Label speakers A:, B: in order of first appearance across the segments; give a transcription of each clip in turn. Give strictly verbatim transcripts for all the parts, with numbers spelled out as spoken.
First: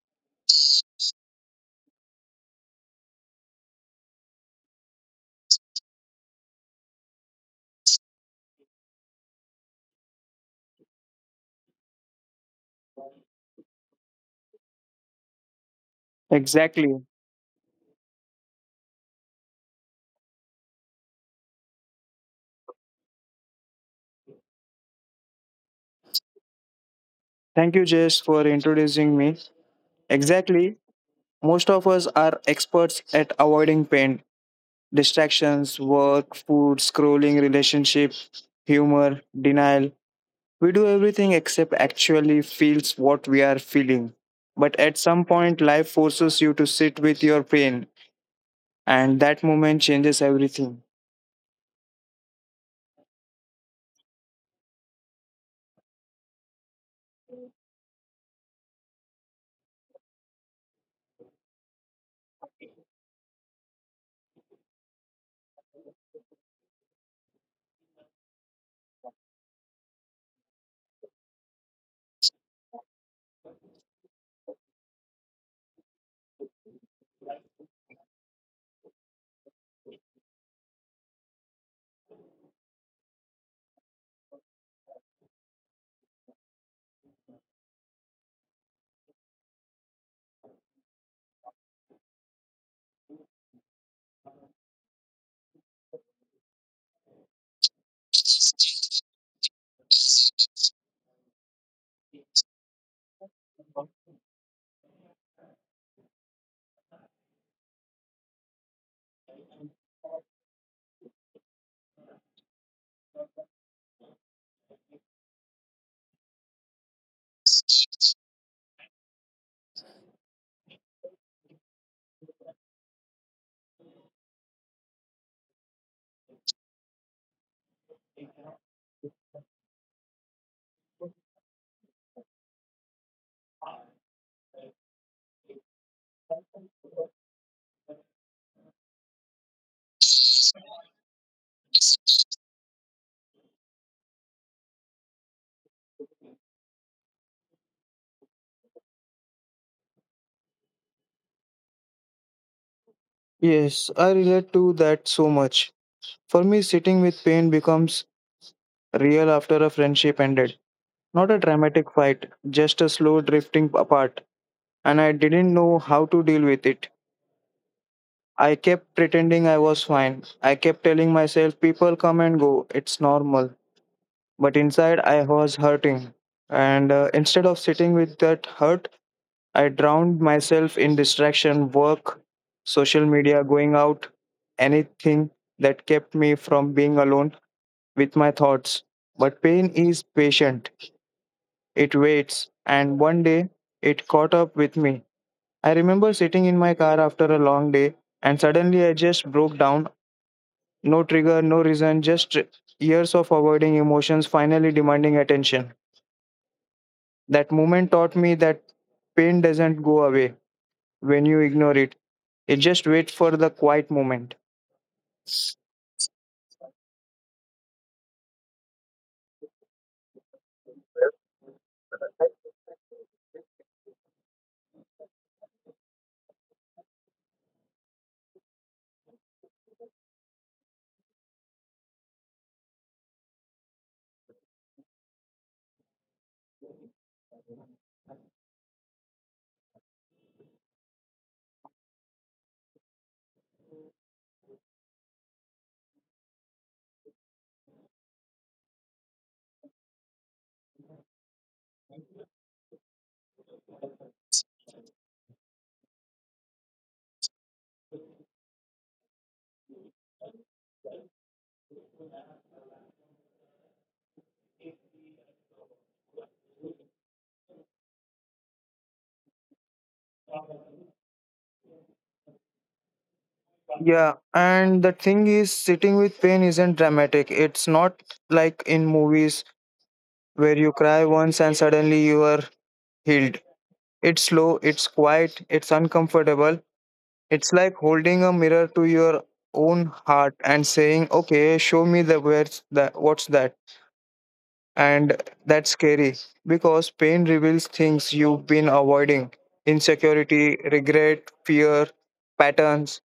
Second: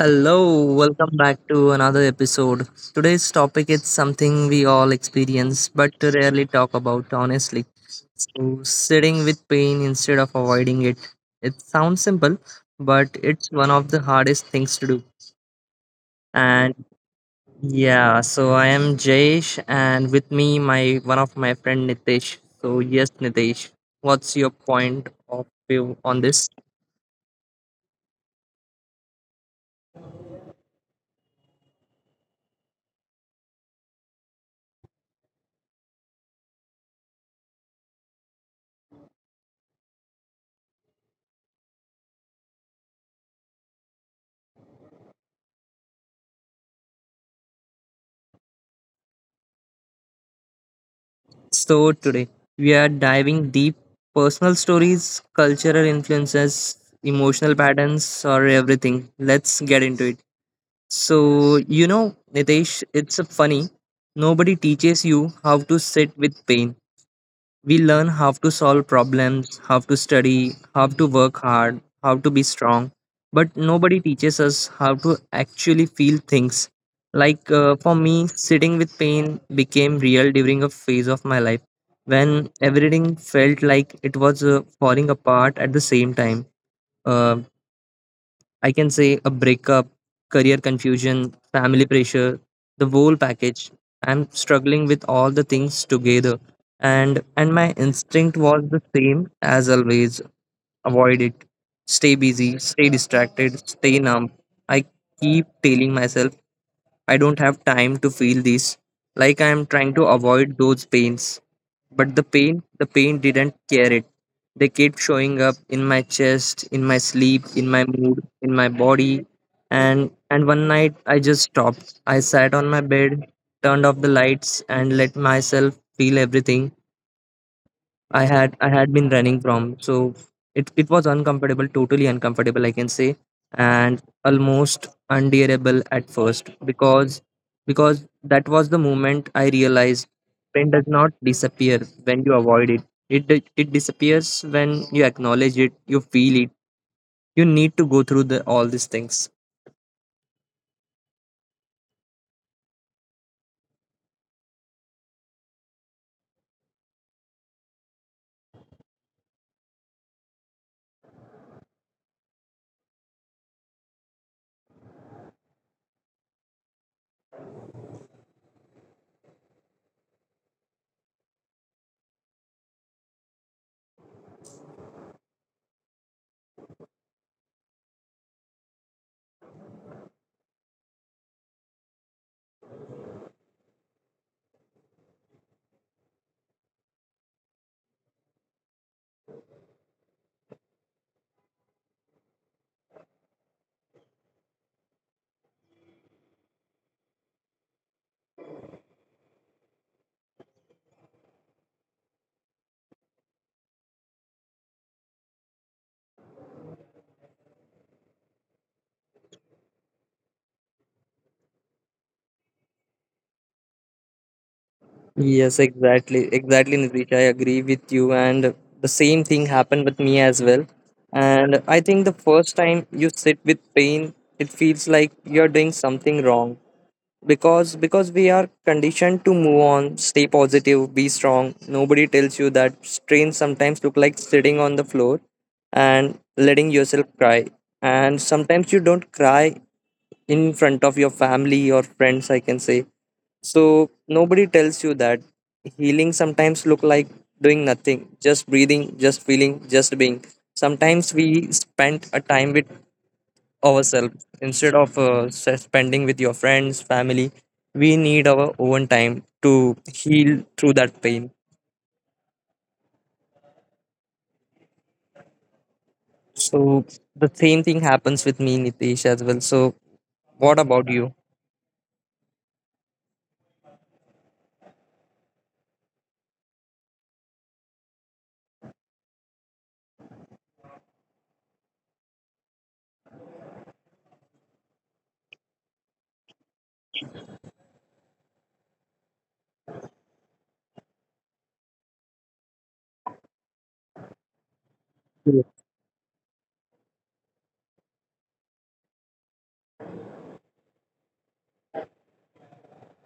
A: Hello, welcome back to another episode. Today's topic is something we all experience but rarely talk about honestly. So, sitting with pain instead of avoiding it. It sounds simple, but it's one of the hardest things to do. And
B: Exactly.
A: yeah, so I am Jayesh and with me my one of my friend Nitesh. So, yes Nitesh, what's your point of view on this?
B: Thank you, Jess, for introducing me. Exactly. Most of us are experts at avoiding pain, distractions, work, food, scrolling, relationship, humor, denial. We do everything except actually feels what we are feeling. But at some point, life forces you to sit with your pain, and that moment changes everything.
A: So, today we are diving deep personal stories, cultural influences, emotional patterns, or everything. Let's get into it. So, you know, Nitesh, it's funny. Nobody teaches you how to sit with pain. We learn how to solve problems, how to study, how to work hard, how to be strong, but nobody teaches us how to actually feel things. Like uh, for me, sitting with pain became real during a phase of my life when everything felt like it was uh, falling apart at the same time. Uh, I can say a breakup, career confusion, family pressure, the whole package. I'm struggling with all the things together, and and my instinct was the same as always: avoid it, stay busy, stay distracted, stay numb. I keep telling myself, I don't have time to feel this. Like I am trying to avoid those pains. But the pain, the pain didn't care it. They kept showing up in my chest, in my sleep, in my mood, in my body. And and one night I just stopped. I sat on my bed, turned off the lights and let myself feel everything I had I had been running from. So it it was uncomfortable, totally uncomfortable, I can say, and almost unbearable at first, because because that was the moment I realized pain does not disappear when you avoid it. It di- it disappears when you acknowledge it, you feel it. You need to go through the all these things.
B: Yes, I relate to that so much. For me, sitting with pain becomes real after a friendship ended. Not a dramatic fight, just a slow drifting apart. And I didn't know how to deal with it. I kept pretending I was fine. I kept telling myself, people come and go, it's normal. But inside, I was hurting. And uh, instead of sitting with that hurt, I drowned myself in distraction, work, social media, going out, anything that kept me from being alone with my thoughts. But pain is patient. It waits, and one day it caught up with me. I remember sitting in my car after a long day, and suddenly I just broke down. No trigger, no reason, just years of avoiding emotions finally demanding attention. That moment taught me that pain doesn't go away when you ignore it. It just waits for the quiet moment.
A: Yes, exactly. Exactly, Nitish. I agree with you. And the same thing happened with me as well. And I think the first time you sit with pain, it feels like you're doing something wrong. Because because we are conditioned to move on, stay positive, be strong. Nobody tells you that strain sometimes look like sitting on the floor and letting yourself cry. And sometimes you don't cry in front of your family or friends, I can say. So nobody tells you that healing sometimes look like doing nothing, just breathing, just feeling, just being. Sometimes we spend a time with ourselves instead of uh, s- spending with your friends family. We need our own time to heal through that pain. So the same thing happens with me, Nitesh, as well. So what about you?
B: Yeah, and the thing is, sitting with pain isn't dramatic. It's not like in movies where you cry once and suddenly you are healed. It's slow, it's quiet, it's uncomfortable. It's like holding a mirror to your own heart and saying, "Okay, show me the where's that what's that?" And that's scary because pain reveals things you've been avoiding. Insecurity, regret, fear, patterns,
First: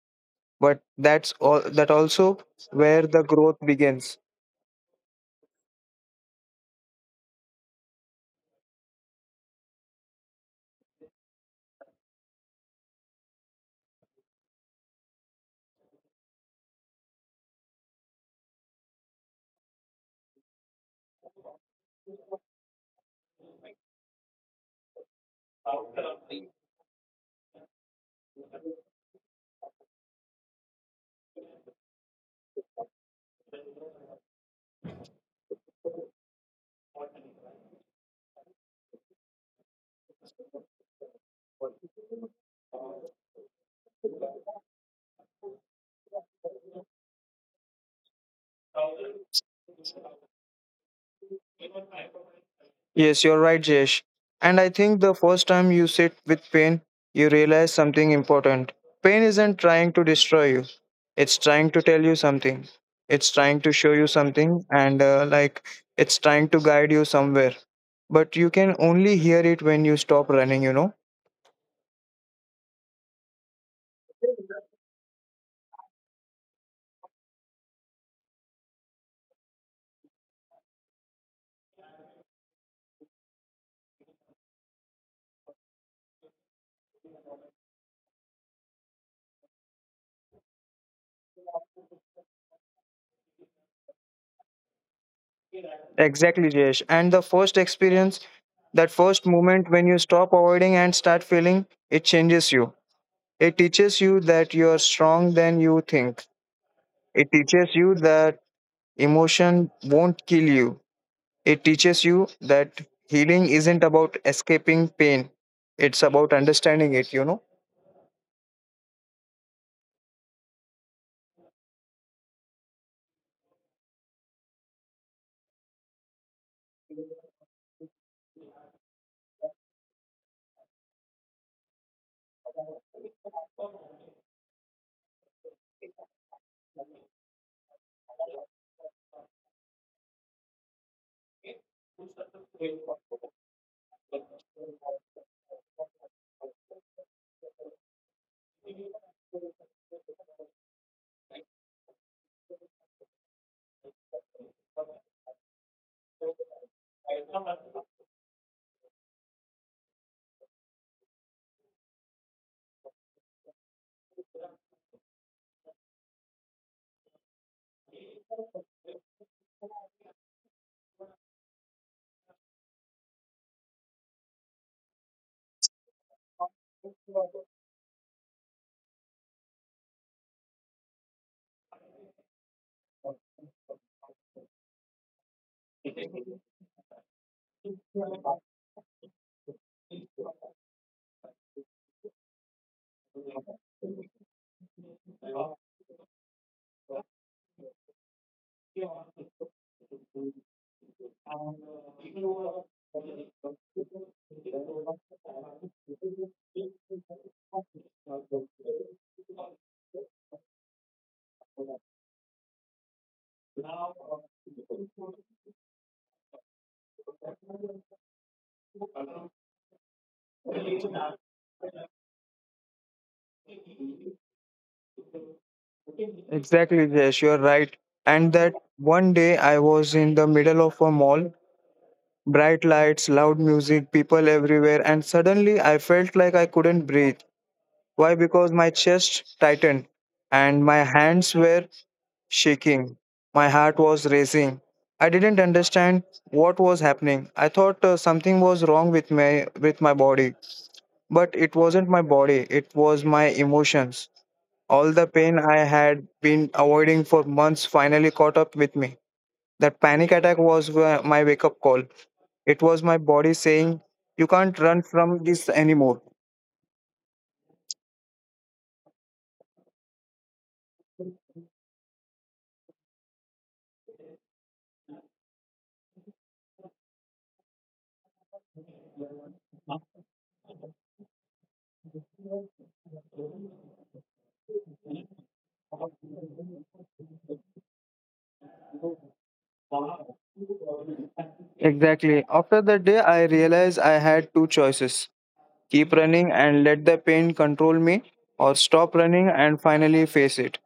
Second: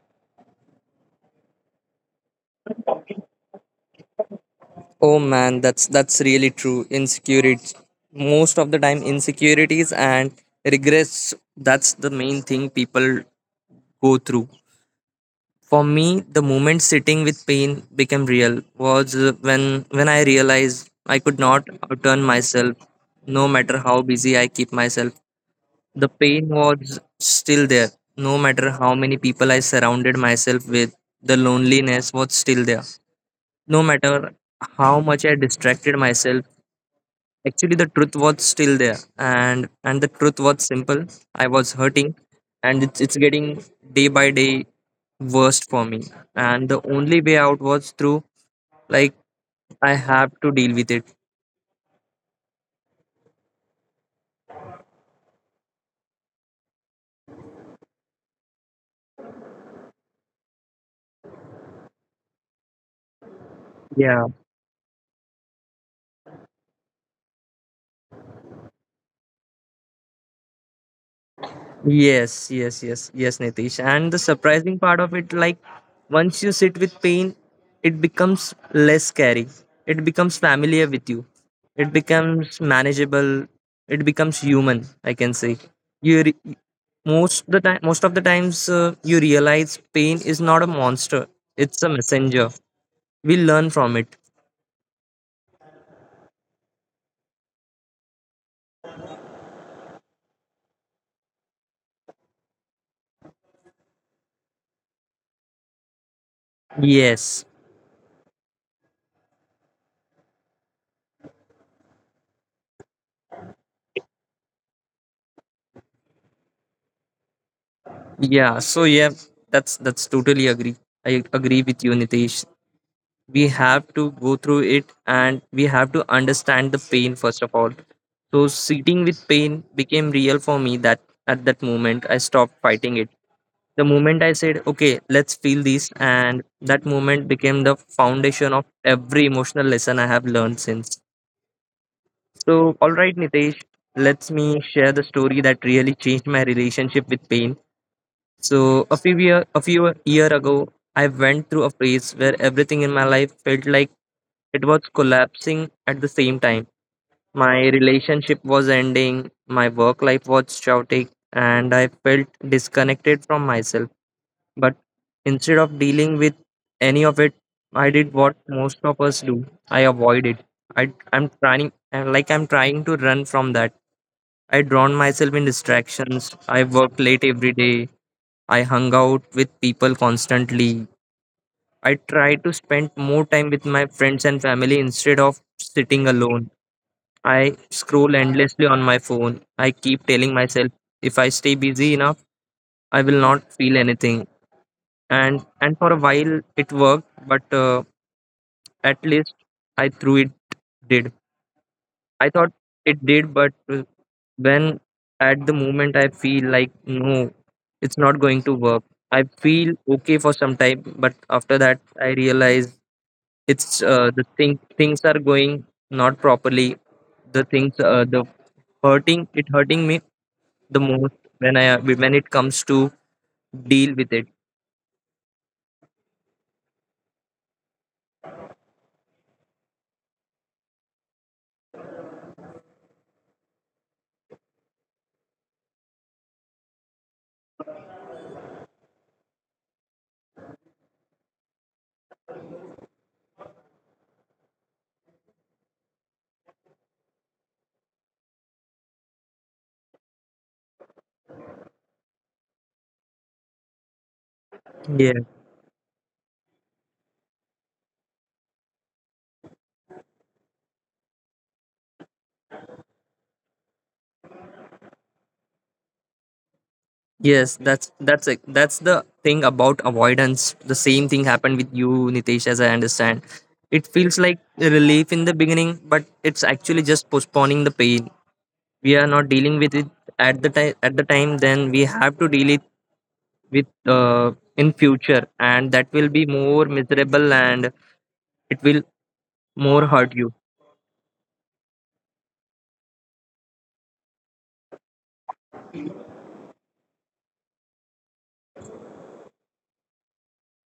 B: but that's all that also where the growth begins.
A: Oh man, that's that's really true. Insecurities, most of the time, insecurities and regrets. That's the main thing people go through. For me, the moment sitting with pain became real was uh, when when I realized I could not outturn myself, no matter how busy I keep myself. The pain was still there, no matter how many people I surrounded myself with. The loneliness was still there, no matter how much I distracted myself. Actually, the truth was still there, and and the truth was simple. I was hurting, and it's it's getting day by day worst for me. And the only way out was through, like, I have to deal with it.
B: Yes, you're right, Jesh. And I think the first time you sit with pain, you realize something important. Pain isn't trying to destroy you, it's trying to tell you something. It's trying to show you
A: Yeah.
B: something, and uh, like it's trying to guide you somewhere. But you can only hear it when you stop running, you know?
A: Yes, yes, yes, yes, Nitish. And the surprising part of it, like, once you sit with pain, it becomes less scary. It becomes familiar with you. It becomes manageable. It becomes human, I can say. You re- most the time, most of the times uh, You realize pain is not a monster. It's a messenger. We learn from it.
B: Exactly, Jesh. And the first experience, that first moment when you stop avoiding and start feeling, it changes you. It teaches you that you are strong than you think. It
A: Yes.
B: teaches you that emotion won't kill you. It teaches you that healing isn't about escaping pain, it's about understanding it, you know?
A: Yeah. So yeah, that's that's totally agree. I agree with you, Nitish. We have to go through it and we have to understand the pain first of all. So sitting with pain became real for me that at that moment I stopped fighting it. The moment I said, okay, let's feel this, and that moment became the foundation of every emotional lesson I have learned since. So all right, Nitesh, let me share the story that really changed my relationship with pain. So a few year, a few year ago, I went through a phase where everything in my life felt like it was collapsing at the same time. My relationship was ending, my work life was chaotic, and I felt disconnected from myself. But instead of dealing with any of it, I did what most of us do. I avoid it. I, I'm trying, I'm like I'm trying to run from that. I drown myself in distractions. I worked late every day. I hung out with people constantly. I tried to spend more time with my friends and family instead of sitting alone. I scroll endlessly on my phone. I keep telling myself if I stay busy enough, I will not feel anything. And and for a while it worked, but uh, at least I threw it did. I thought it did, but uh, when at the moment I feel like no, it's not going to work. I feel okay for some time, but after that I realize it's uh, the thing things are going not properly. The things uh, the hurting it hurting me the most when I, when it comes to deal with it.
B: Exactly, Jayesh, you're right. And that one day I was in the middle of a mall, bright lights, loud music, people everywhere, and suddenly I felt like I couldn't breathe. Why? Because my chest tightened and my hands were shaking. My heart was racing. I didn't understand what was happening. I thought uh, something was wrong with my with my body, but it wasn't my body. It was my emotions. All the
A: Yeah.
B: pain I had been avoiding for months finally caught up with me. That panic attack was wh- my wake up call. It was my body saying, "You can't run from this anymore."
A: Yes, that's that's it. That's the thing about avoidance. The same thing happened with you, Nitesh, as I understand. It feels like a relief in the beginning, but it's actually just postponing the pain. We are not dealing with it at the time. At the time, then we have to deal it with uh, in future, and that will be more miserable and it will more hurt you.
B: Exactly. After that day, I realized I had two choices: keep running and let the pain control me, or stop running and finally face it.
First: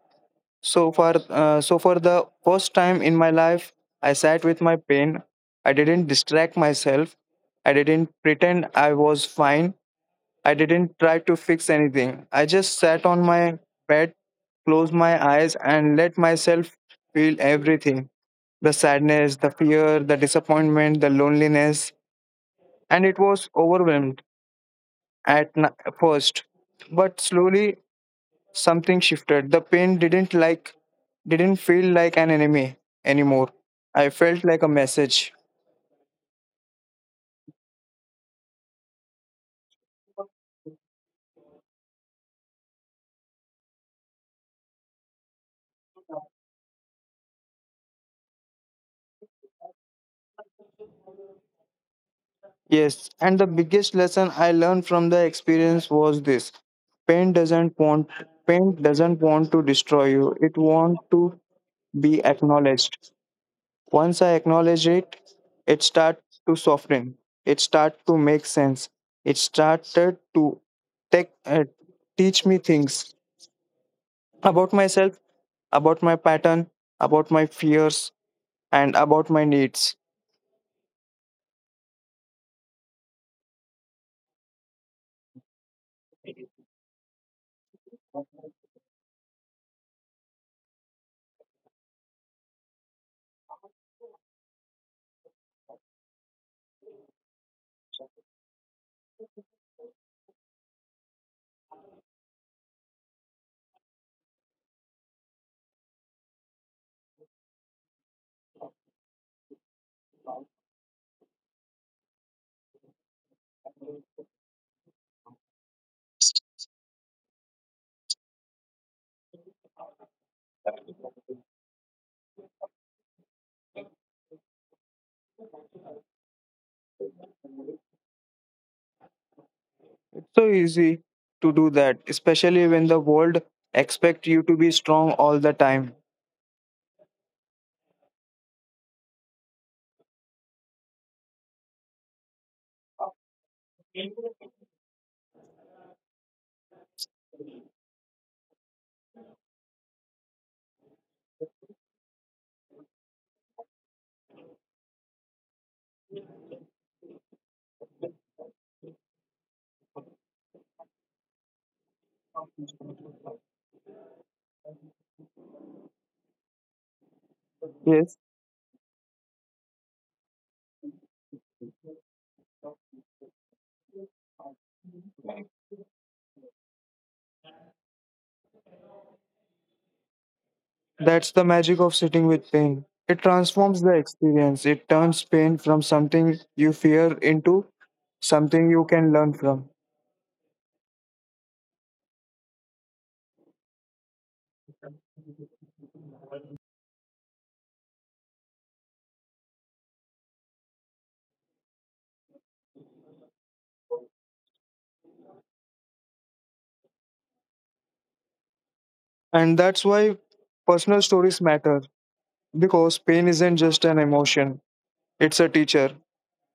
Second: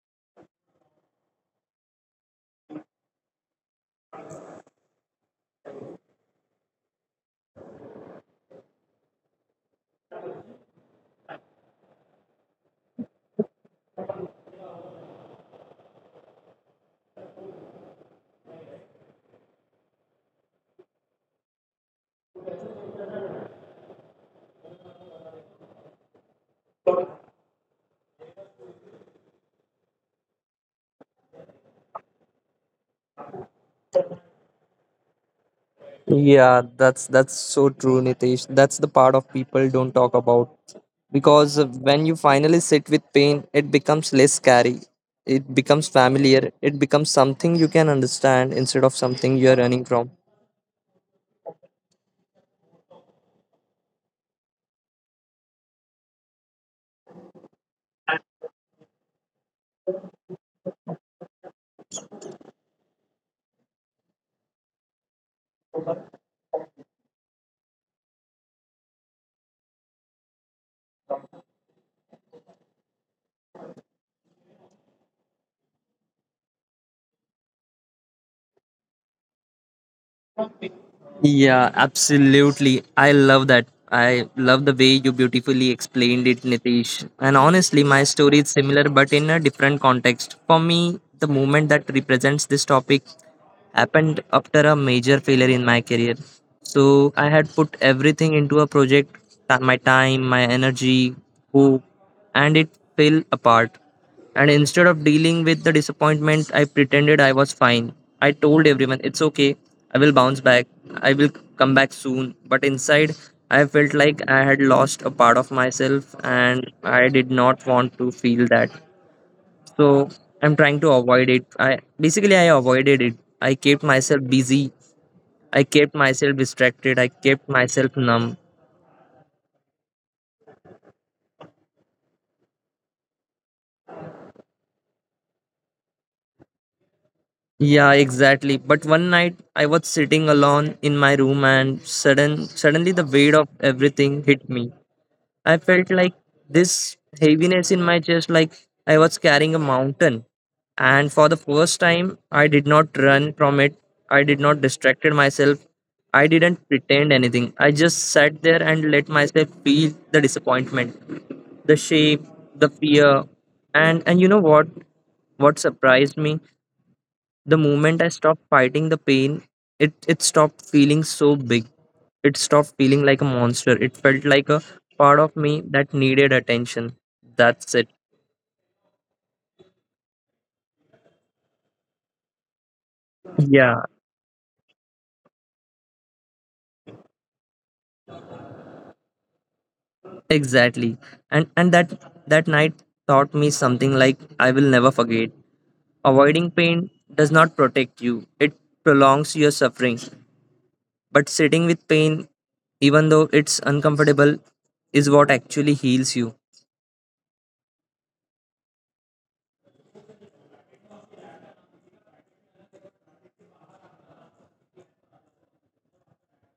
B: So for uh, so for the first time in my life, I sat with my pain. I didn't distract myself. I didn't pretend I was fine. I didn't try to fix anything. I just sat on my bed, closed my eyes, and let myself feel everything: the sadness, the fear, the disappointment, the loneliness. And it was overwhelmed at n- first. But slowly something shifted. The pain didn't like didn't feel like an enemy anymore. I felt like a message.
A: Yeah, that's that's so true, Nitesh. That's the part of people don't talk about, because when you finally sit with pain, it becomes less scary. It becomes familiar. It becomes something you can understand instead of something you're running from.
B: Yes, and the biggest lesson I learned from the experience was this. Pain doesn't want pain doesn't want to destroy you. It wants to be acknowledged. Once I acknowledge it, it start to soften. It start to make sense. It started to take, uh, teach me things about myself, about my pattern, about my fears, and about my needs.
A: Yeah, absolutely. I love that. I love the way you beautifully explained it, Nitesh. And honestly, my story is similar but in a different context. For me, the moment that represents this topic happened after a major failure in my career. So I had put everything into a project, ta- my time, my energy, hope, and it fell apart. And instead of dealing with the disappointment, I pretended I was fine. I told everyone, it's okay, I will bounce back, I will come back soon. But inside, I felt like I had lost a part of myself and I did not want to feel that. So I'm trying to avoid it. I basically i avoided it. I kept myself busy, I kept myself distracted, I kept myself numb.
B: It's so easy to do that, especially when the world expect you to be strong all the time.
A: Yeah, exactly. But one night I was sitting alone in my room and sudden suddenly the weight of everything hit me. I felt like this heaviness in my chest, like I was carrying a mountain. And for the first time, I did not run from it. I did not distracted myself. I didn't pretend anything. I just sat there and let myself feel the disappointment, the shame, the fear. And and you know what? What surprised me? The moment I
B: Yes,
A: stopped fighting the pain, it, it stopped feeling so big. It stopped feeling like a monster. It felt like a part of me that needed attention. That's it.
B: that's the magic of sitting with pain. It
A: Yeah,
B: transforms the experience. It turns pain from something you fear into something you can learn from.
A: exactly. And and that that night taught me something like I will never forget. Avoiding pain does not protect you. It prolongs your suffering. But sitting with pain, even though it's uncomfortable, is what actually heals you.
B: And that's why personal stories matter because pain isn't just an emotion, it's a teacher,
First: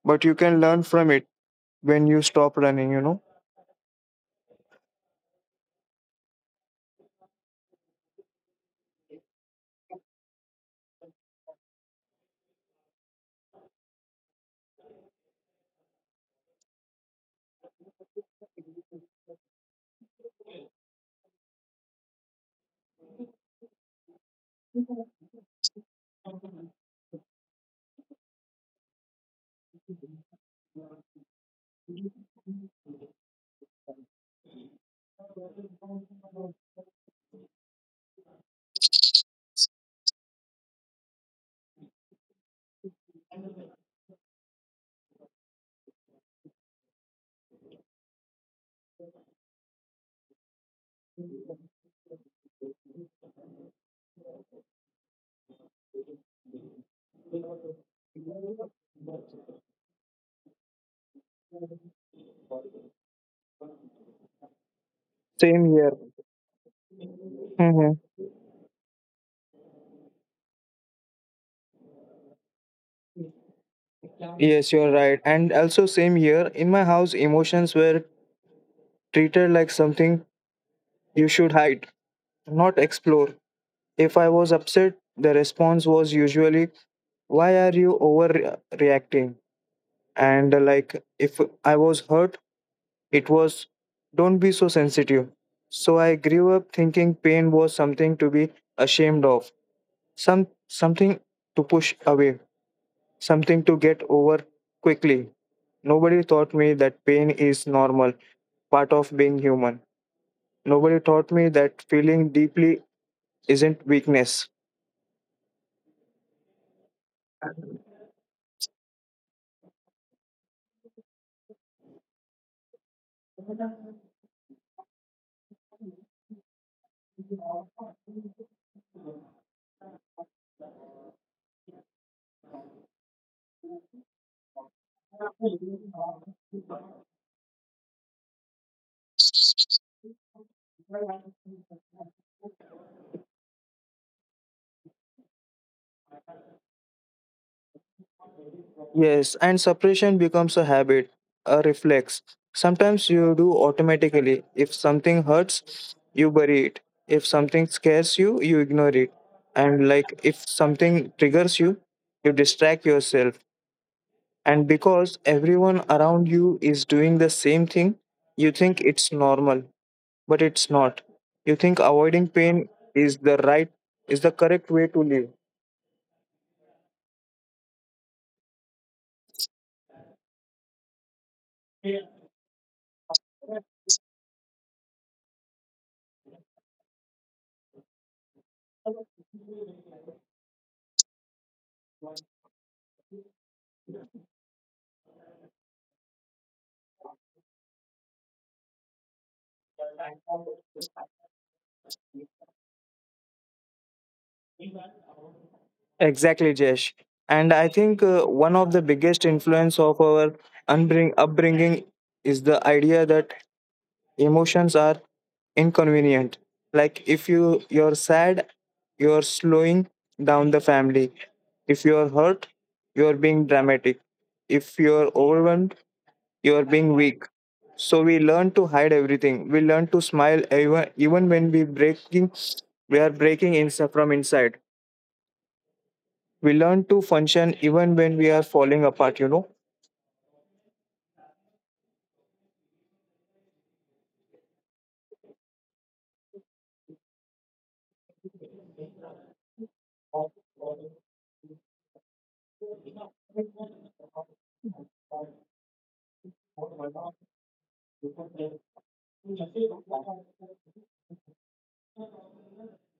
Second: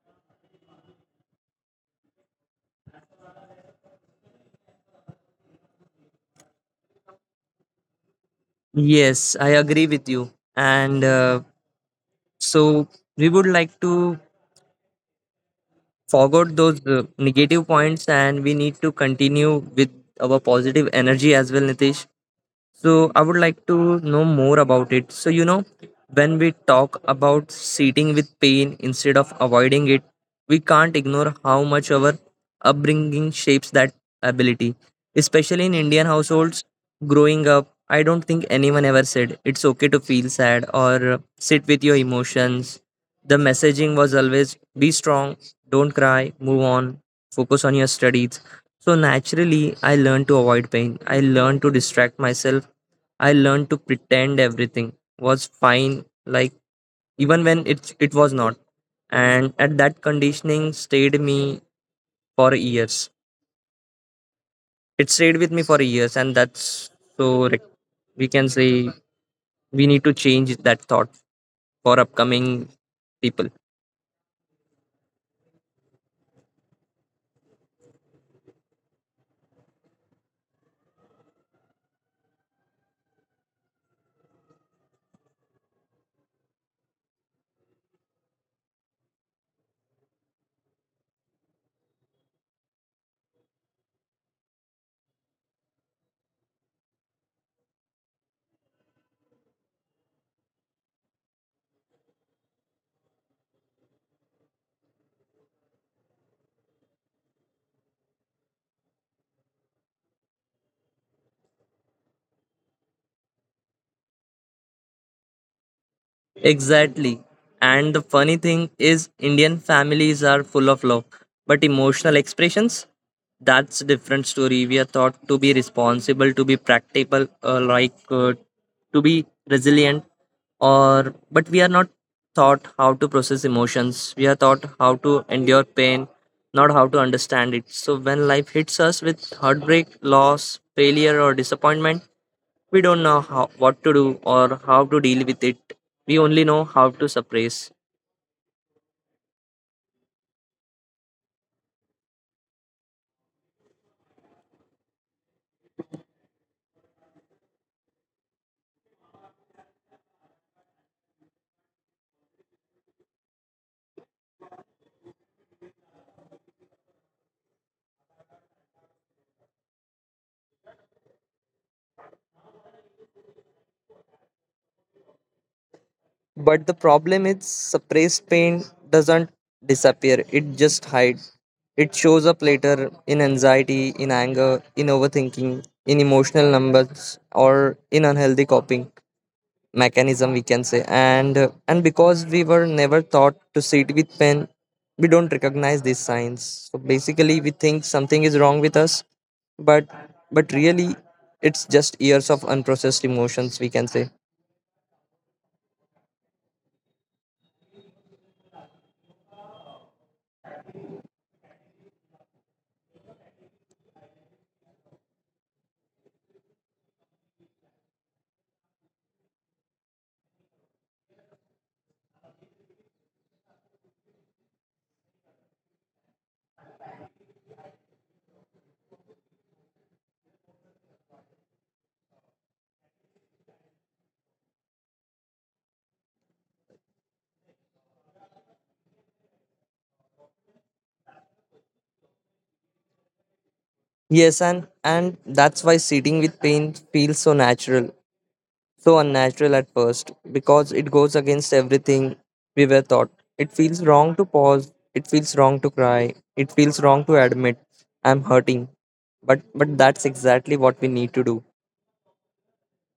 B: but you can learn from it when you stop running you know
A: Yes, I agree with you. And uh, so we would like to forget those uh, negative points and we need to continue with our positive energy as well, Nitish. So I would like to know more about it. So you know, when we talk about sitting with pain instead of avoiding it, we can't ignore how much our upbringing shapes that ability. Especially in Indian households, growing up, I don't think anyone ever said it's okay to feel sad or sit with your emotions. The messaging was always: be strong, don't cry, move on, focus on your studies. So naturally, I learned to avoid pain. I learned to distract myself. I learned to pretend everything was fine, like even when it it was not. And at that conditioning stayed me for years. It stayed with me
B: Same
A: for
B: here.
A: years, and that's so rec-
B: Hmm.
A: we can say, we need to change that thought for upcoming people.
B: Yes, you're right, and also same here. In my house, emotions were treated like something you should hide, not explore. If I was upset, the response was usually, why are you overreacting? And uh, like if I was hurt, it was, don't be so sensitive. So I grew up thinking pain was something to be ashamed of, some something to push away, something to get over quickly. Nobody taught me that pain is normal, part of being human. Nobody taught me that feeling deeply isn't weakness.
A: Exactly. And the funny thing is, Indian families are full of love, but emotional expressions, that's a different story. We are taught to be responsible, to be practical, uh, like uh, to be resilient, or but we are not taught how to process emotions. We are taught how to endure pain, not how to understand it. So when life hits us with heartbreak, loss, failure, or disappointment, we don't know how, what to do or how to deal with it. We only know how to suppress.
B: Yes, and suppression becomes a habit, a reflex. Sometimes you do automatically. If something hurts, you bury it. If something scares you, you ignore it. And like if something triggers you, you distract yourself. And because everyone around you is doing the same thing, you think it's normal, but it's not. You think avoiding pain is the right, is the correct way to live.
A: But the problem is suppressed pain doesn't disappear, it just hides. It shows up later in anxiety, in anger, in overthinking, in emotional numbers, or in unhealthy coping mechanism we can say and uh, and because we were never taught to sit with pain, we don't recognize these signs, so basically we think something is wrong with us, but but really it's just years of unprocessed emotions, we can say.
B: Exactly, Jesh. And I think uh, one of the biggest influence of our unbring- upbringing is the idea that emotions are inconvenient. Like if you you're sad, you're slowing down the family. If you're hurt, you're being dramatic. If you're overwhelmed, you're being weak. So we learn to hide everything. We learn to smile even even when we breaking we are breaking in from inside. We learn to function even when we are falling apart, you know.
A: Yes, and and that's why sitting with pain feels so natural, so unnatural at first, because it goes against everything we were taught. It feels wrong to pause, it feels wrong to cry, it feels wrong to admit I'm hurting. But but that's exactly what we need to do.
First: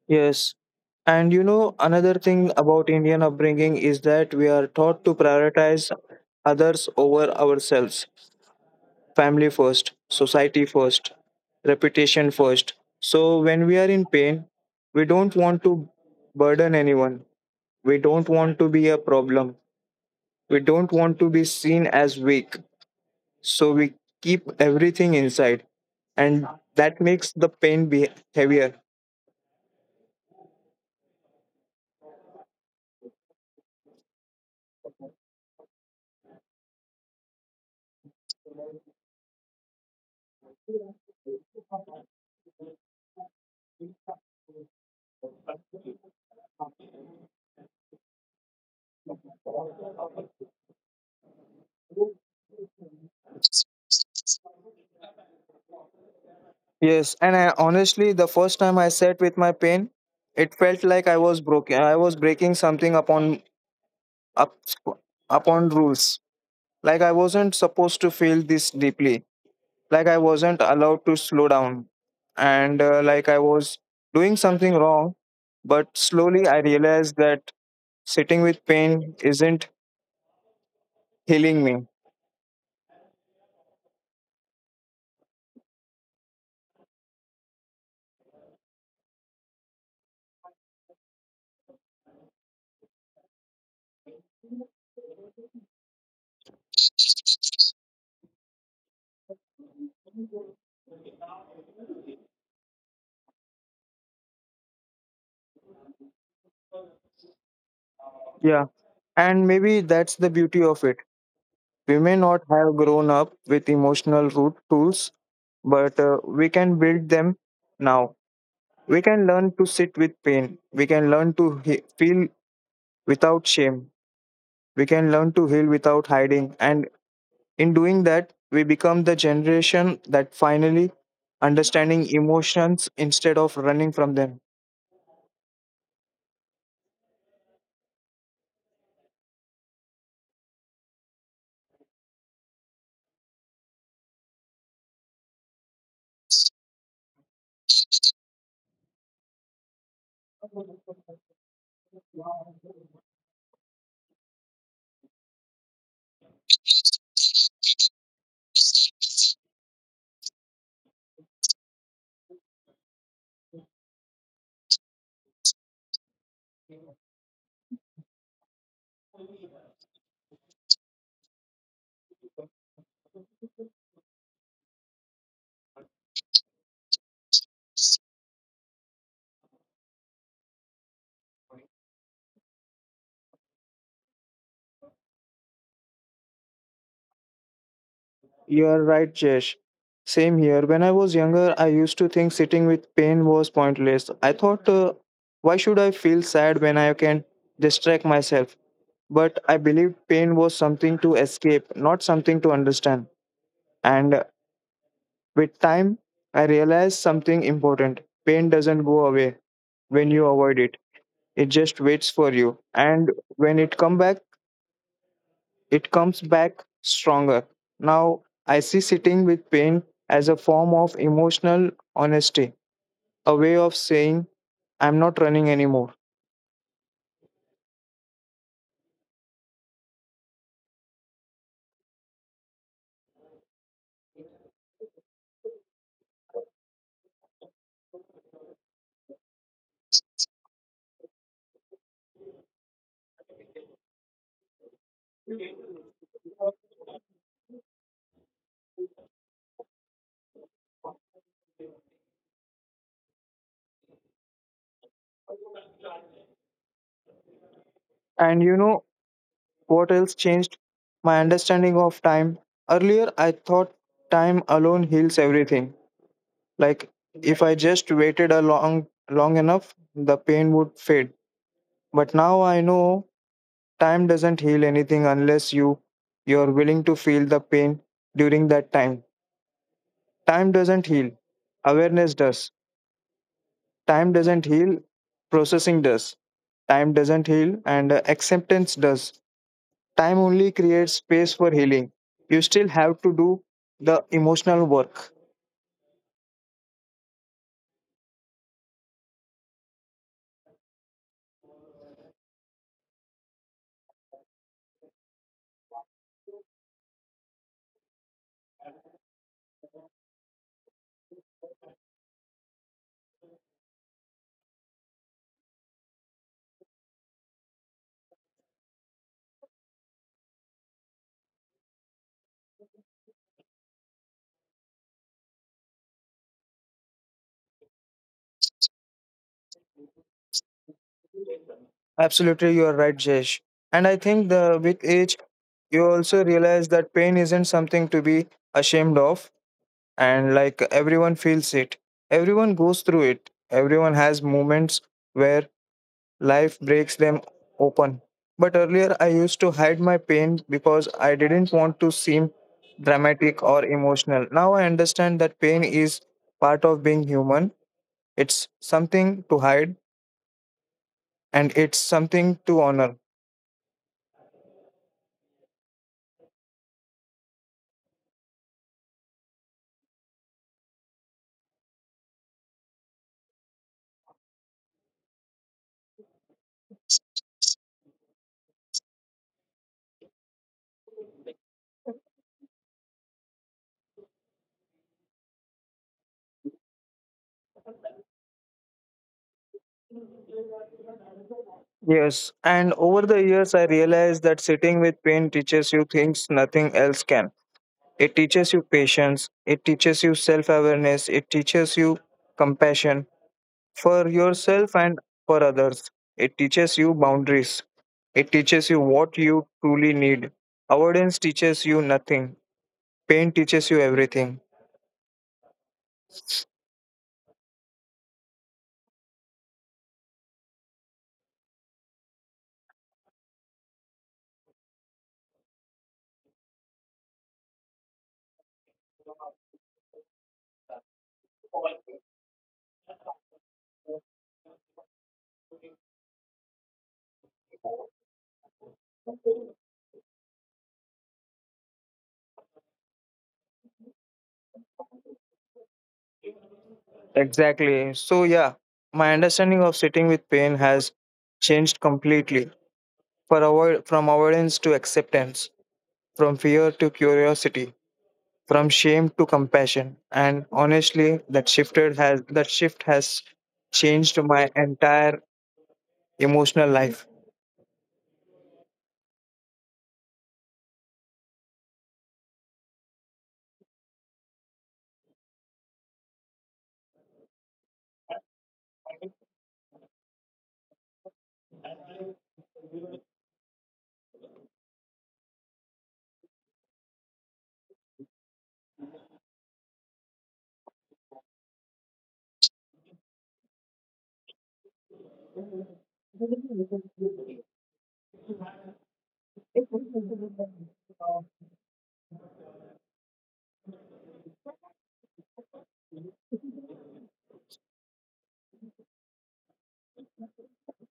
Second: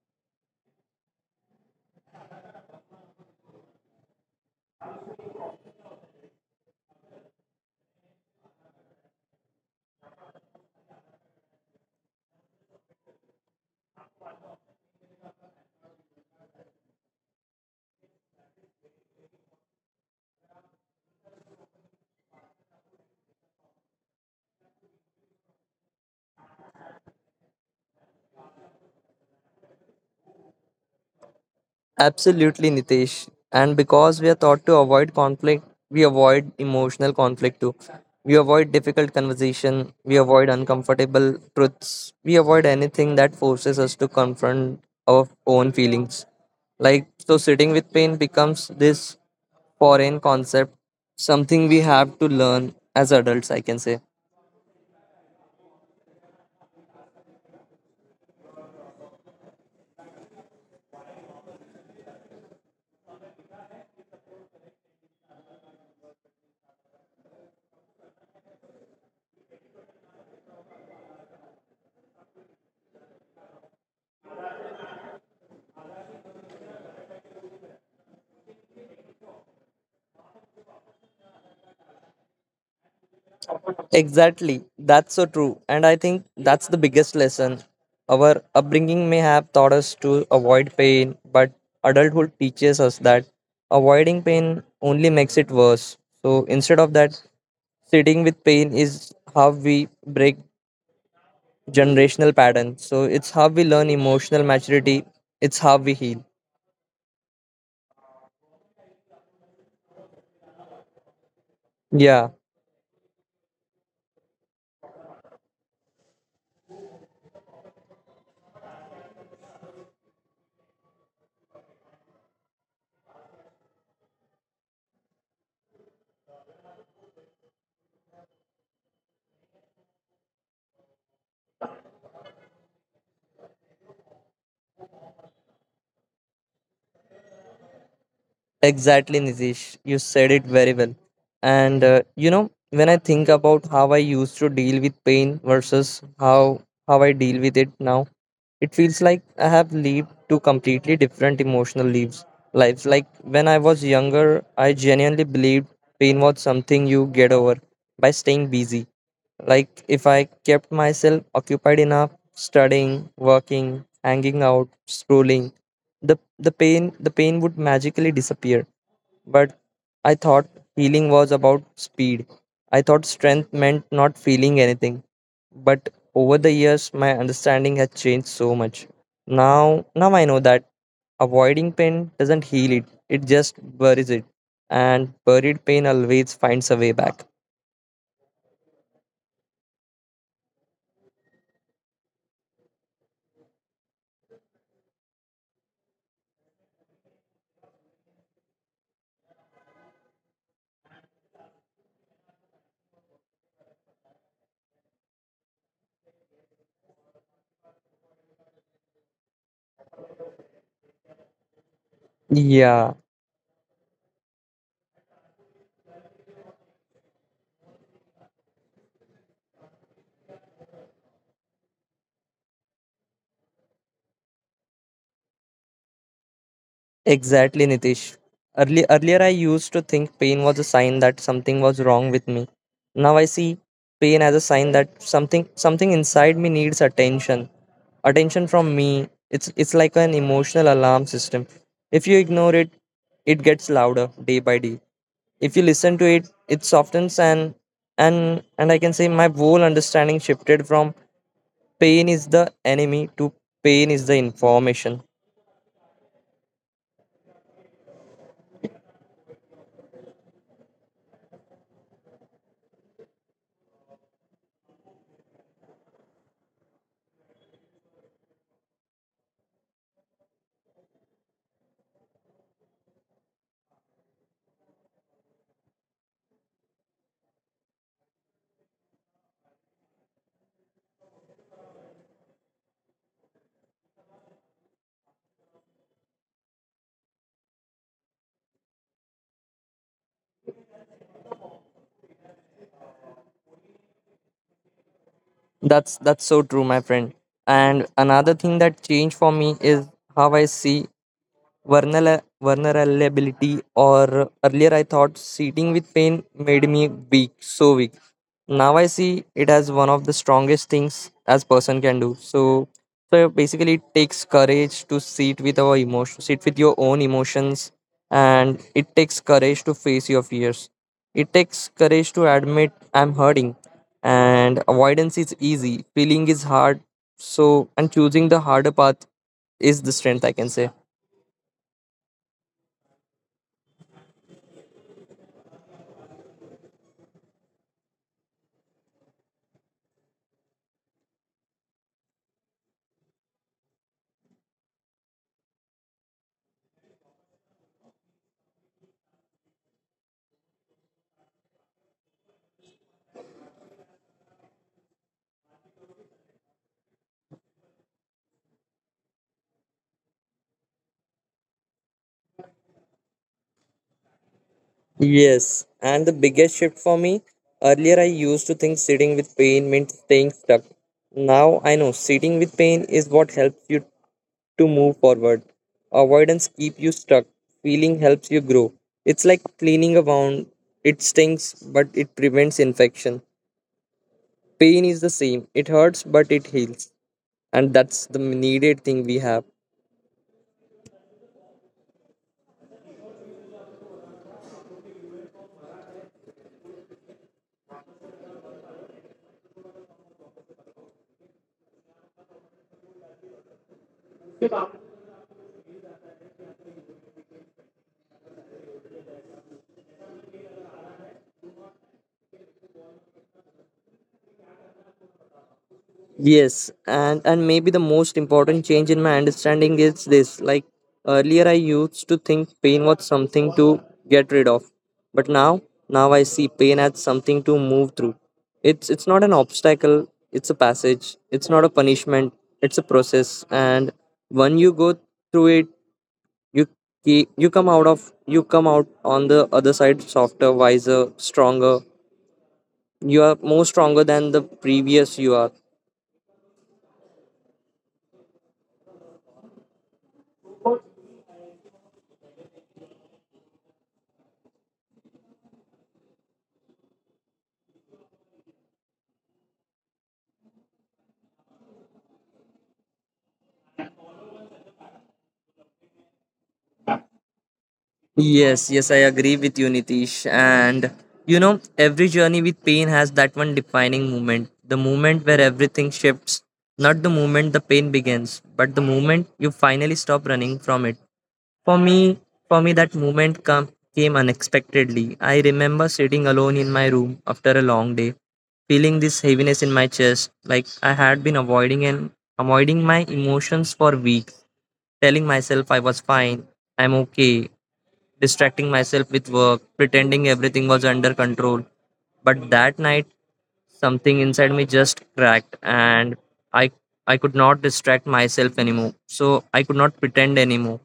B: Yes. And you know, another thing about Indian upbringing is that we are taught to prioritize others over ourselves. Family first, society first, reputation first. So when we are in pain, we don't want to burden anyone. We don't want to be a problem. We don't want to be seen as weak. So we keep everything inside, and that makes the pain be heavier.
A: Absolutely, Nitesh. And because we are taught to avoid conflict, we avoid emotional conflict too. We avoid difficult conversation. We avoid uncomfortable truths. We avoid anything that forces us to confront our own feelings. Like, so sitting with pain becomes this foreign concept, something we have to learn as adults, I can say.
B: Yes, and I honestly, the first time I sat with my pain, it felt like I was broken. I was breaking something upon up, upon rules. Like I wasn't supposed to feel this deeply, like I wasn't allowed to slow down, and uh, like I was doing something wrong. But slowly I realized that sitting with pain isn't healing me.
A: Exactly. That's so true. And I think that's the biggest lesson. Our upbringing may have taught us to avoid pain, but adulthood teaches us that avoiding pain only makes it worse. So instead of that, sitting with pain is how we break generational patterns. So it's how we learn emotional maturity, it's how we heal.
B: Yeah, and maybe that's the beauty of it. We may
A: Yeah.
B: not have grown up with emotional root tools, but uh, we can build them now. We can learn to sit with pain. We can learn to he- feel without shame. We can learn to heal without hiding. And in doing that, we become the generation that finally understanding emotions instead of running from them.
A: Exactly, Nitish. You said it very well. And uh, you know, when I think about how I used to deal with pain versus how how I deal with it now, it feels like I have lived two completely different emotional lives. Lives like when I was younger, I genuinely believed pain was something you get over by staying busy. Like if I kept myself occupied enough, studying, working, hanging out, scrolling, the the pain the pain would magically disappear, but I thought healing was about speed. I thought strength meant not feeling anything. But over the years, my understanding has changed so much. Now, now I know that avoiding pain doesn't heal it; it just buries it. And buried pain always finds a way back.
B: You are right, Jesh. Same here. When I was younger, I used to think sitting with pain was pointless. I thought, uh, why should I feel sad when I can distract myself? But I believed pain was something to escape, not something to understand. And uh, with time, I realized something important. Pain doesn't go away when you avoid it. It just waits for you.
A: Yeah,
B: And when it comes back, it comes back stronger. Now, I see sitting with pain as a form of emotional honesty, a way of saying, I'm not running anymore.
A: exactly, Nitish. Early, earlier, I used to think pain was a sign that something was wrong with me. Now I see pain as a sign that something something inside me needs attention. Attention from me. It's it's like an emotional alarm system. If you ignore it, it gets louder day by day. If you listen to it, it softens, and and and I can say my whole understanding shifted from pain is the enemy to pain is the information.
B: And you know what else changed? My understanding of time. Earlier, I thought time alone heals everything. Like, if I just waited a long, long enough, the pain would fade. But now I know time doesn't heal anything unless you you're willing to feel the pain during that time. Time doesn't heal. Awareness does. Time doesn't heal. Processing does. Time doesn't heal, and uh, acceptance does. Time only creates space for healing. You still have to do the emotional work.
A: That's that's so true, my friend. And another thing that changed for me is how I see vulnerable- vulnerability. Or earlier, I thought sitting with pain made me weak, so weak. Now I see it as one of the strongest things as person can do. So so basically, it takes courage to sit with our emotions, sit with your own emotions, and it takes courage to face your fears. It takes courage to admit I'm hurting. And avoidance is easy, feeling is hard, so and choosing the harder path is the strength, I can say.
B: Absolutely, you are right, Jesh. And I think the with age, you also realize that pain isn't something to be ashamed of, and like everyone feels it. Everyone goes through it. Everyone has moments where life breaks them open. But earlier, I used to hide my pain because I didn't want to seem dramatic or emotional. Now I understand that pain is part of being human. It's something to hide and it's something to honor.
A: Yes, and the biggest shift for me, earlier I used to think sitting with pain meant staying stuck. Now I know sitting with pain is what helps you to move forward. Avoidance keep you stuck. Feeling helps you grow. It's like cleaning a wound. It stings, but it prevents infection. Pain is the same. It hurts, but it heals. And that's the needed thing we have.
B: Yes, and over the years, I realized that sitting with pain teaches you things nothing else can. It teaches you patience, it teaches you self awareness, it teaches you compassion, for yourself and for others. It teaches you boundaries. It teaches you what you truly need. Avoidance teaches you nothing. Pain teaches you everything.
A: Yes, and and maybe the most important change in my understanding is this. Like earlier, I used to think pain was something to get rid of, but now now I see pain as something to move through. It's it's not an obstacle. It's a passage. It's not a punishment. It's a process, and when you go through it, you ke- you come out of you come out on the other side softer, wiser, stronger. You are more stronger than the previous you are.
B: Exactly. So, yeah, my understanding of sitting with pain has changed completely for avoid, from avoidance to acceptance, from fear to curiosity, from shame to compassion. And honestly, that shifted has that shift has changed my entire emotional life.
A: Yes, yes, I agree with you, Nitish. And you know, every journey with pain has that one defining moment, the moment where everything shifts, not the moment the pain begins, but the moment you finally stop running from it. For me, for me, that moment come, came unexpectedly. I remember sitting alone in my room after a long day, feeling this heaviness in my chest, like I had been avoiding and avoiding my emotions for weeks, telling myself I was fine, I'm okay, distracting myself with work, pretending everything was under control. But that night, something inside me just cracked, and I I could not distract myself anymore. So I could not pretend anymore.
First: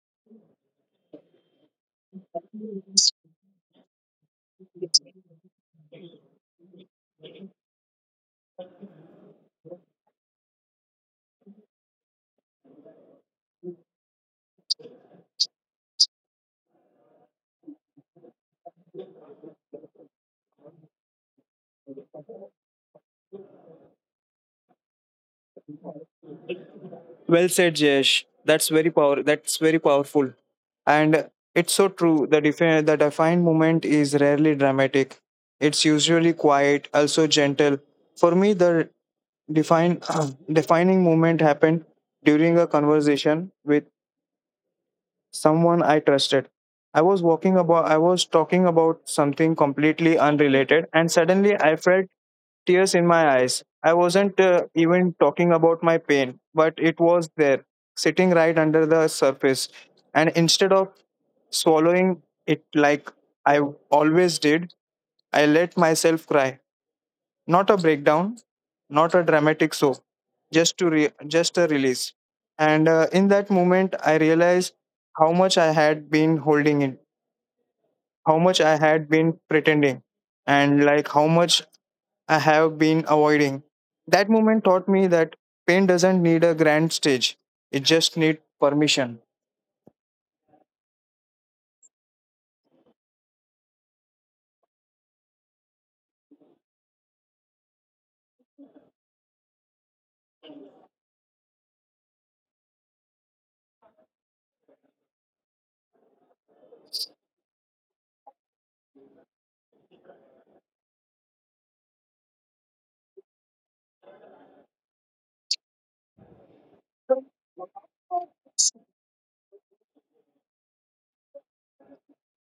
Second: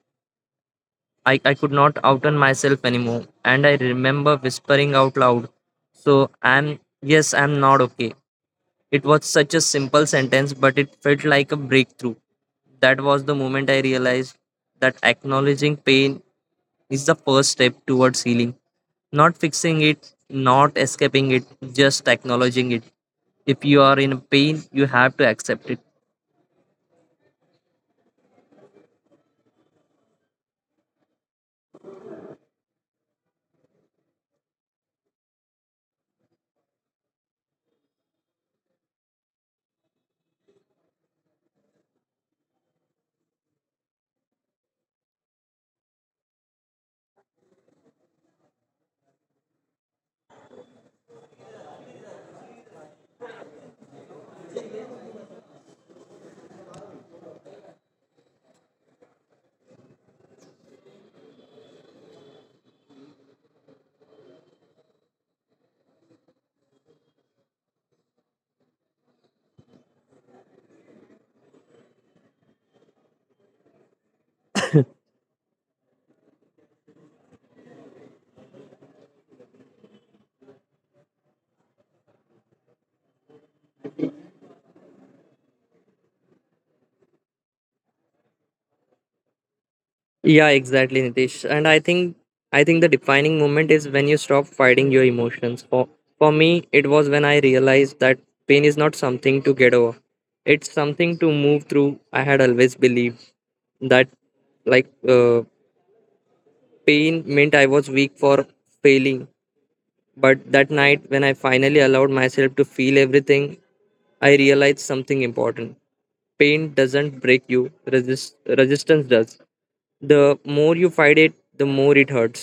A: I, I could not outen myself anymore. And I remember whispering out loud, So I'm, yes, I'm not okay. It was such a simple sentence, but it felt like a breakthrough. That was the moment I realized that acknowledging pain is the first step towards healing. Not fixing it, not escaping it, just acknowledging it. If you are in pain, you have to accept it.
B: Well said, Jayesh. That's very power. That's very powerful, and it's so true. The defi- the defined moment is rarely dramatic. It's usually quiet, also gentle. For me, the define defining moment happened during a conversation with someone I trusted. I was walking about I was talking about something completely unrelated and suddenly I felt tears in my eyes. I wasn't uh, even talking about my pain, but it was there, sitting right under the surface. And instead of swallowing it like I always did, I let myself cry. Not a breakdown, not a dramatic show, just to re- just a release. And uh, in that moment, I realized how much I had been holding in, how much I had been pretending, and like how much I have been avoiding. That moment taught me that pain doesn't need a grand stage; it just needs permission.
A: Yeah, exactly, Nitish. And I think I think the defining moment is when you stop fighting your emotions. For for me, it was when I realized that pain is not something to get over. It's something to move through. I had always believed that like uh, pain meant I was weak for failing. But that night, when I finally allowed myself to feel everything, I realized something important. Pain doesn't break you, resist- resistance does. The more you fight it, the more it hurts.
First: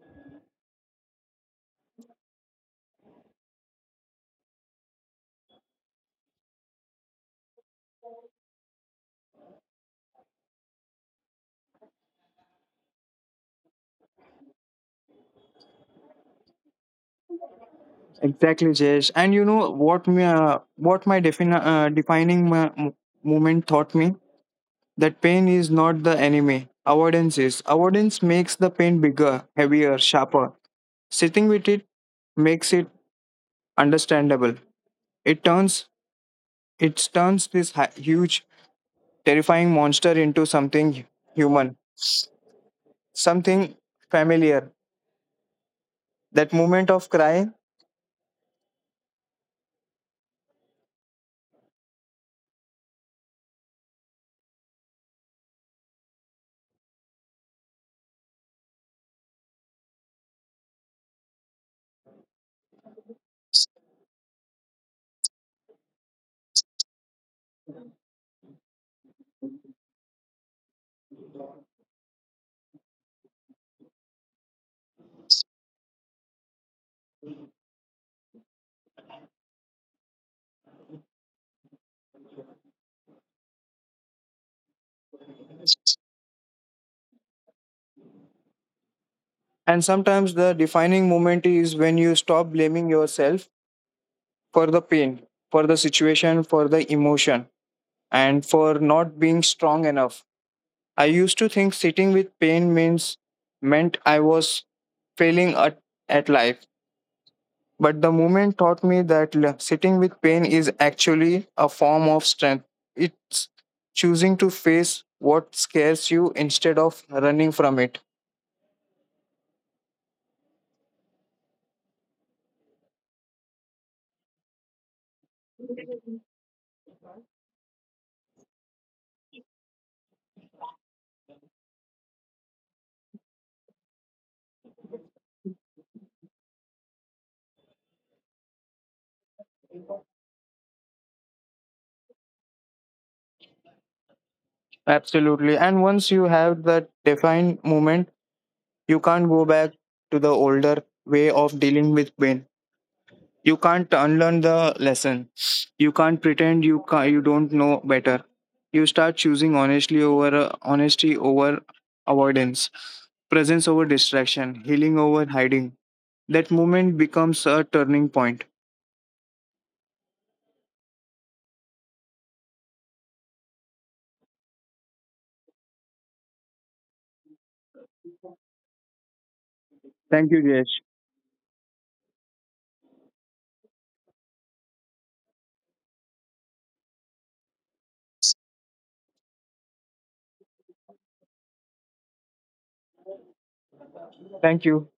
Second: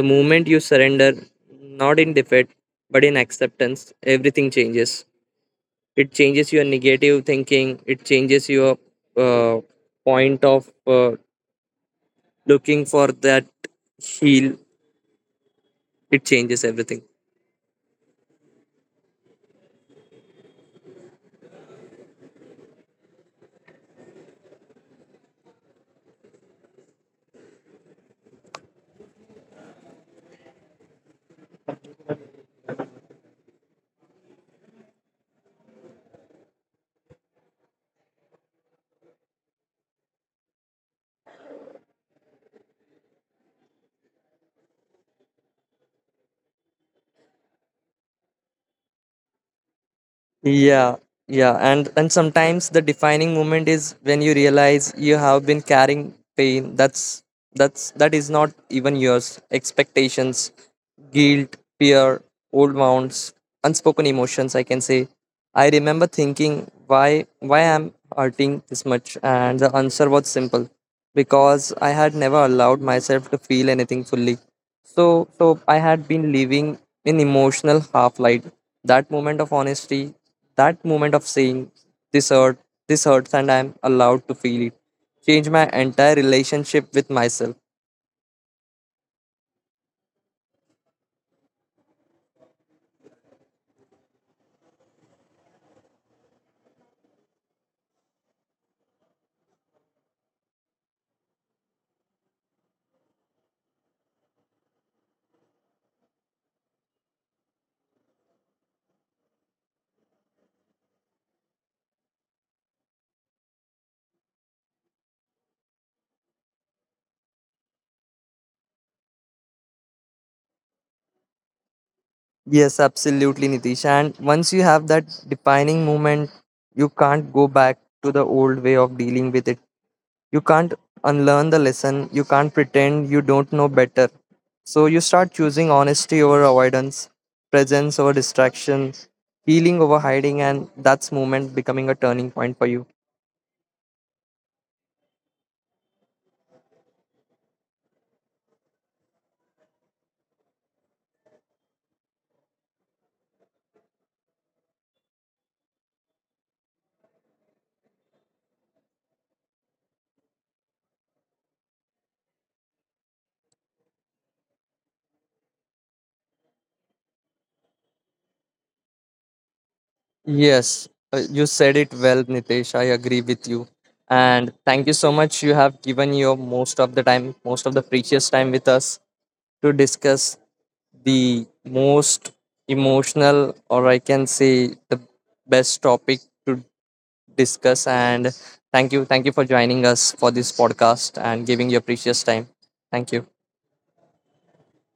A: The moment you surrender, not in defeat, but in acceptance, everything changes. It changes your negative thinking, it changes your uh, point of uh, looking for that heal, it changes everything.
B: Exactly, Jayesh. And you know what? My, uh, what my defini- uh, defining my m- moment taught me that pain is not the enemy. Avoidance is. Avoidance makes the pain bigger, heavier, sharper. Sitting with it makes it understandable. It turns it turns this hi- huge, terrifying monster into something human, something familiar. That moment of crying,
A: Yeah, yeah, and and sometimes the defining moment is when you realize you have been carrying pain that's that's that is not even yours, expectations, guilt, fear, old wounds, unspoken emotions, I can say. I remember thinking, why why am hurting this much, and the answer was simple. Because I had never allowed myself to feel anything fully. So, so I had been living in emotional half light. That moment of honesty, that moment of saying, this hurt, this hurts, and I'm allowed to feel it, changed my entire relationship with myself.
B: and sometimes the defining moment is when you stop blaming yourself for the pain, for the situation, for the emotion, and for not being strong enough. I used to think sitting with pain means meant I was failing at, at life. But the movement taught me that l- sitting with pain is actually a form of strength. It's choosing to face what scares you instead of running from it.
A: Yes, absolutely, Nitish. And once you have that defining moment, you can't go back to the old way of dealing with it. You can't unlearn the lesson, you can't pretend you don't know better. So you start choosing honesty over avoidance, presence over distraction, healing over hiding, and that's moment becoming a turning point for you.
B: Absolutely. And once you have that defined moment, you can't go back to the older way of dealing with pain. You can't unlearn the lesson. You can't pretend you ca- you don't know better. You start choosing honestly over uh, honesty over avoidance, presence over distraction, healing over hiding. That moment becomes a turning point.
A: Yes, uh, you said it well, Nitesh. I agree with you. And thank you so much. You have given your most of the time, most of the precious time with us to
B: Thank
A: discuss
B: you, Jayesh.
A: the most emotional, or I can say, the best topic to discuss. And thank you. Thank you for joining us for this podcast and giving your precious time. Thank you.
B: Thank you.